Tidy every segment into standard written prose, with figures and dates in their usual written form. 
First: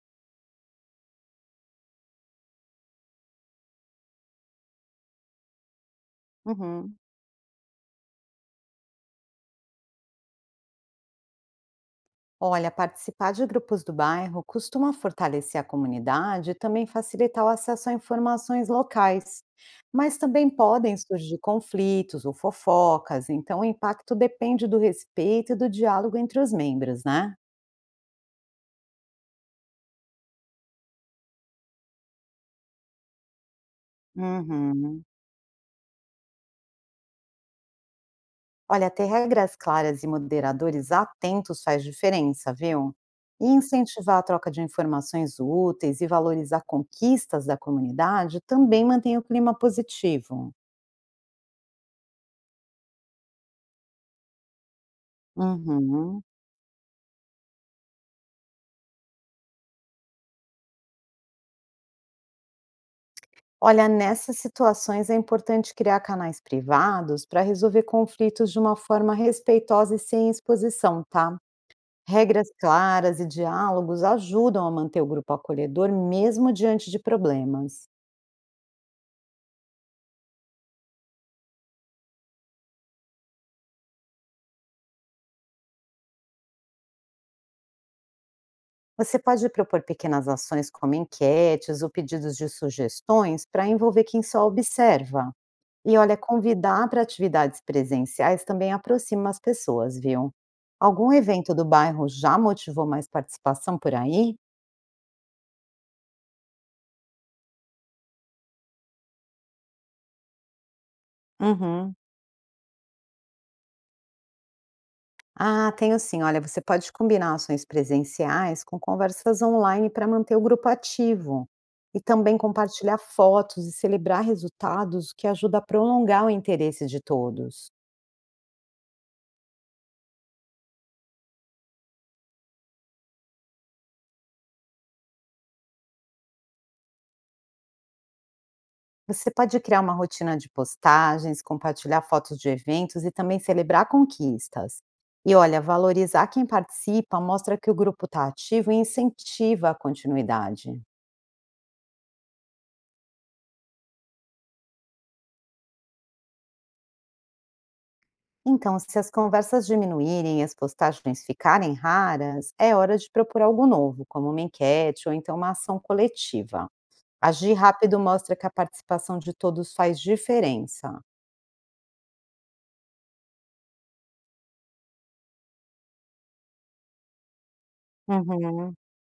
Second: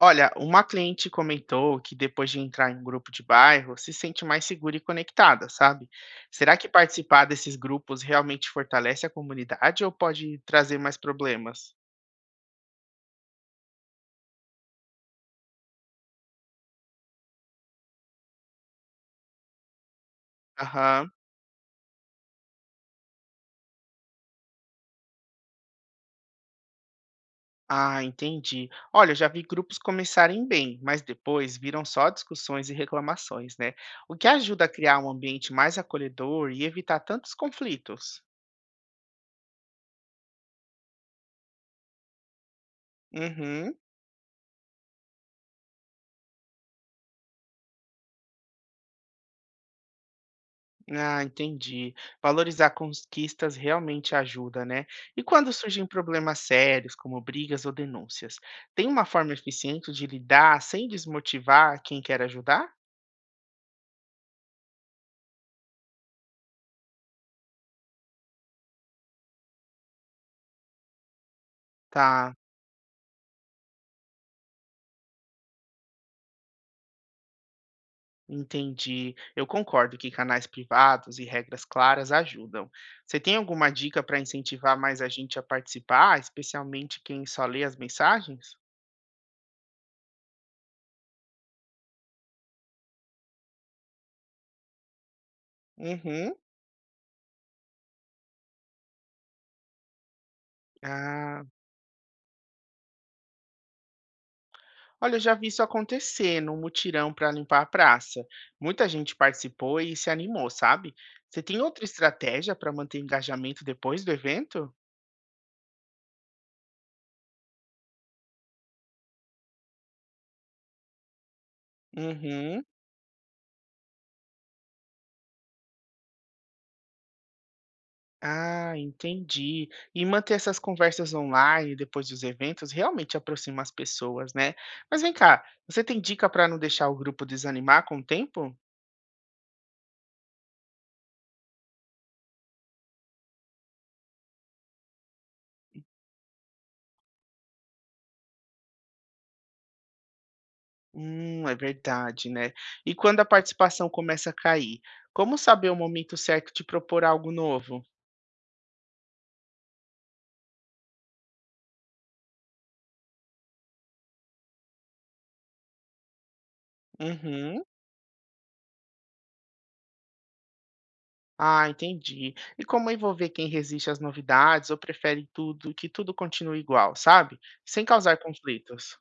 Olha, uma cliente comentou que depois de entrar em um grupo de bairro, se sente mais segura e conectada, sabe? Será que Uhum. participar desses grupos realmente fortalece a comunidade ou pode trazer mais problemas? Olha, participar de grupos do bairro costuma fortalecer a comunidade e também facilitar o acesso a informações locais. Mas também podem Aham. surgir conflitos ou fofocas, então o impacto depende do respeito e do diálogo entre os membros, né? Ah, entendi. Olha, eu já vi grupos começarem bem, mas depois viram só discussões e reclamações, né? O que ajuda a criar Uhum. um ambiente mais acolhedor e evitar tantos conflitos. Olha, ter regras claras e moderadores atentos faz diferença, viu? E Uhum. incentivar a troca de informações úteis e valorizar conquistas da comunidade também mantém o clima positivo. Ah, entendi. Valorizar conquistas realmente ajuda, né? E quando surgem Uhum. problemas sérios, como brigas ou denúncias, tem uma forma eficiente de lidar sem desmotivar quem quer ajudar? Olha, nessas situações é importante criar canais privados para resolver conflitos de uma forma respeitosa e sem exposição, tá? Tá, Regras claras e diálogos ajudam a manter o grupo acolhedor mesmo diante de problemas. entendi. Eu concordo que canais privados e regras claras ajudam. Você tem alguma dica para incentivar mais a gente a participar, especialmente quem só lê as mensagens? Você pode propor pequenas ações como enquetes ou pedidos de sugestões para envolver quem só observa. E olha, Uhum. convidar para atividades presenciais também aproxima as pessoas, viu? Algum Ah, evento do bairro já motivou mais participação por aí? Olha, eu já vi isso acontecer num mutirão para limpar a praça. Muita gente participou e se animou, sabe? Você tem outra Uhum. estratégia para manter engajamento depois do evento? Ah, tenho sim. Olha, você pode combinar ações presenciais com conversas online para manter o grupo ativo. E também Uhum. compartilhar fotos e celebrar resultados, o que ajuda a prolongar o interesse de todos. Ah, entendi. E manter essas conversas online depois dos eventos realmente aproxima as pessoas, né? Mas vem cá, você tem dica para não deixar o grupo desanimar com o tempo? Você pode criar uma rotina de postagens, compartilhar fotos de eventos e também celebrar conquistas. E olha, valorizar quem participa mostra que o grupo está ativo e incentiva a continuidade. É verdade, né? E quando a participação começa a cair, como saber o momento certo de propor algo novo? Então, se as conversas diminuírem e as postagens ficarem raras, é hora de propor algo novo, como uma enquete ou então uma ação coletiva. Agir Uhum. rápido mostra que a participação de todos faz diferença. Ah, entendi. E como envolver quem resiste às novidades ou prefere tudo, que tudo continue igual, sabe? Sem causar Uhum. conflitos.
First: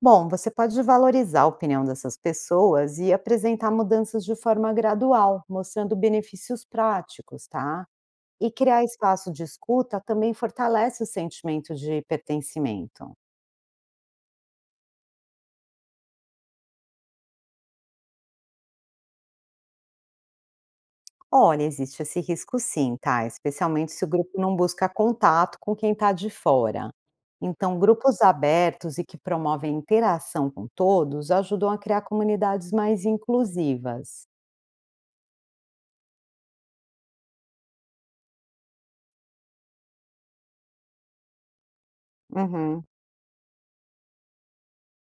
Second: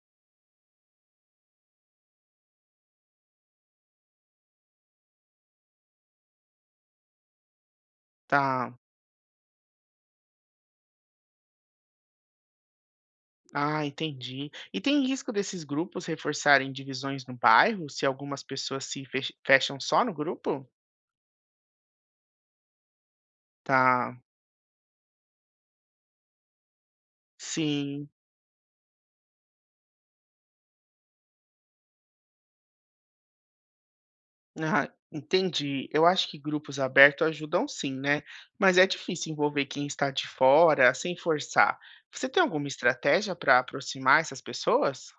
Bom, você pode valorizar a opinião dessas pessoas e apresentar mudanças de forma gradual, mostrando benefícios práticos, tá? E Tá. criar espaço de escuta também fortalece o sentimento de pertencimento. Ah, entendi. E tem risco desses grupos reforçarem divisões no bairro, se algumas pessoas se fecham só no grupo? Olha, existe esse risco sim, tá? Especialmente se o Tá. grupo não busca contato com quem está de fora. Então, Sim. grupos abertos e que promovem interação com todos ajudam a criar comunidades mais inclusivas. Ah, entendi. Eu acho que grupos abertos ajudam sim, né? Mas é difícil envolver quem está de fora sem forçar. Você tem alguma Uhum. estratégia para aproximar essas pessoas?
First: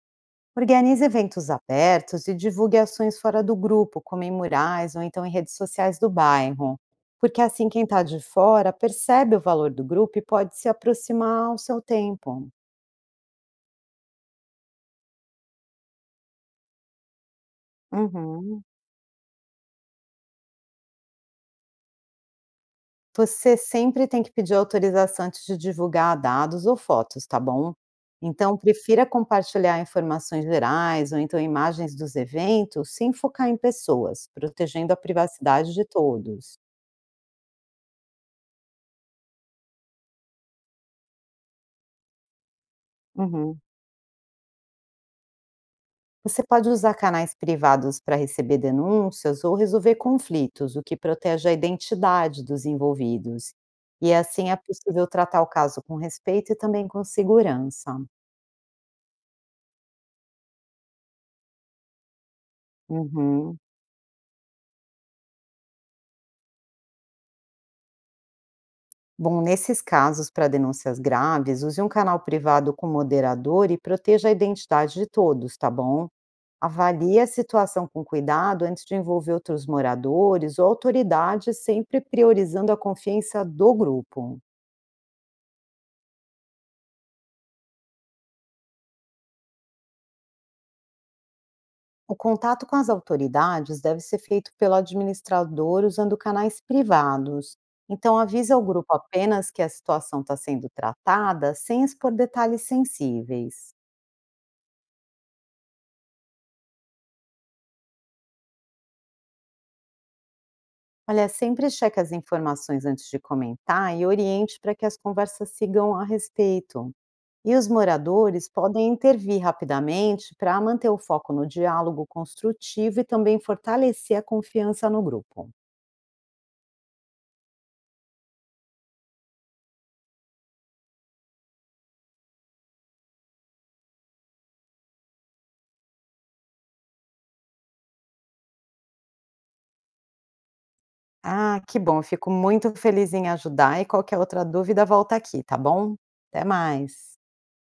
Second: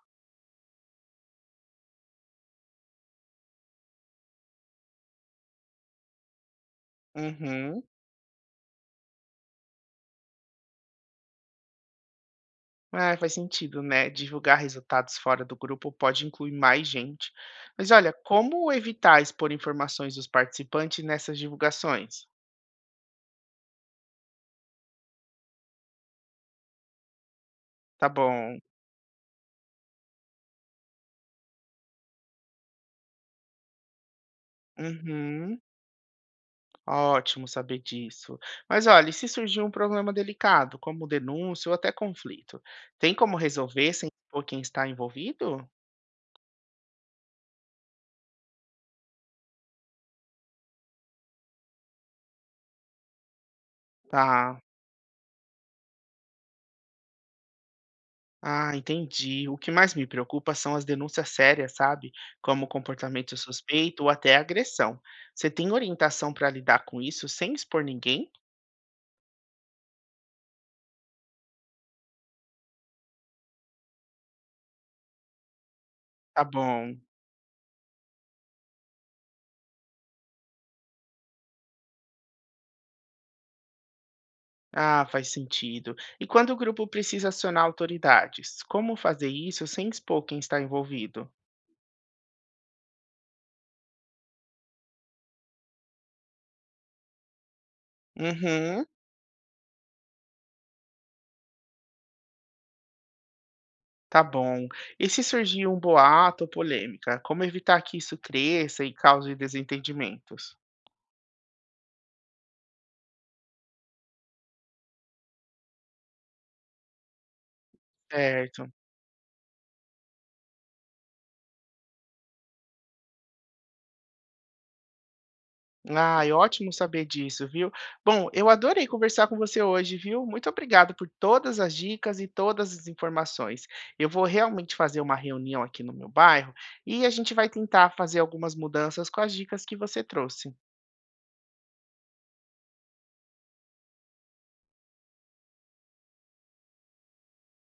Organize eventos abertos e divulgue ações fora do grupo, como em murais ou então em redes sociais do bairro. Porque assim Uhum. quem está de fora percebe o valor do grupo e pode se aproximar ao seu tempo. É, faz sentido, né? Divulgar resultados fora do grupo pode incluir mais gente. Mas olha, Uhum. como evitar expor informações dos participantes nessas divulgações? Você sempre tem que pedir autorização antes de divulgar dados ou fotos, tá bom? Tá Então, bom. prefira compartilhar informações gerais ou então imagens dos eventos sem focar em pessoas, protegendo a Uhum. privacidade de todos. Ótimo saber disso. Mas olha, e se surgir um problema delicado, como denúncia ou até conflito, tem como Uhum. resolver sem expor quem está envolvido? Você pode usar canais privados para receber denúncias ou resolver conflitos, o que protege a identidade dos envolvidos. E assim é Tá. possível tratar o caso com respeito e também com segurança. Ah, entendi. O que mais me preocupa são as denúncias sérias, sabe? Como comportamento Uhum. suspeito ou até agressão. Você tem orientação para lidar com isso sem expor ninguém? Bom, nesses casos, para denúncias graves, use um canal privado com moderador e proteja a identidade de todos, tá bom? Tá bom. Avalie a situação com cuidado antes de envolver outros moradores ou autoridades, sempre priorizando a confiança do grupo. Ah, faz sentido. E quando o grupo precisa acionar autoridades, como fazer isso sem expor quem está envolvido? O contato com as autoridades deve ser feito pelo administrador usando canais privados. Então, avise ao Uhum, grupo apenas que a situação está sendo tratada, sem expor detalhes sensíveis. tá bom. E se surgir um boato ou polêmica, como evitar que isso cresça e cause desentendimentos? Olha, sempre cheque as informações antes de comentar e oriente para que as conversas sigam a respeito. E os moradores Certo. podem intervir rapidamente para manter o foco no diálogo construtivo e também fortalecer a confiança no grupo. Ai, ótimo saber disso, viu? Bom, eu adorei conversar com você hoje, viu? Muito obrigado por todas as dicas e todas as informações. Eu vou realmente fazer uma reunião aqui no meu bairro e a gente vai tentar fazer algumas mudanças com as dicas que você trouxe. Ah, que bom. Eu fico muito feliz em ajudar e qualquer outra dúvida, volta aqui, tá bom? Até mais.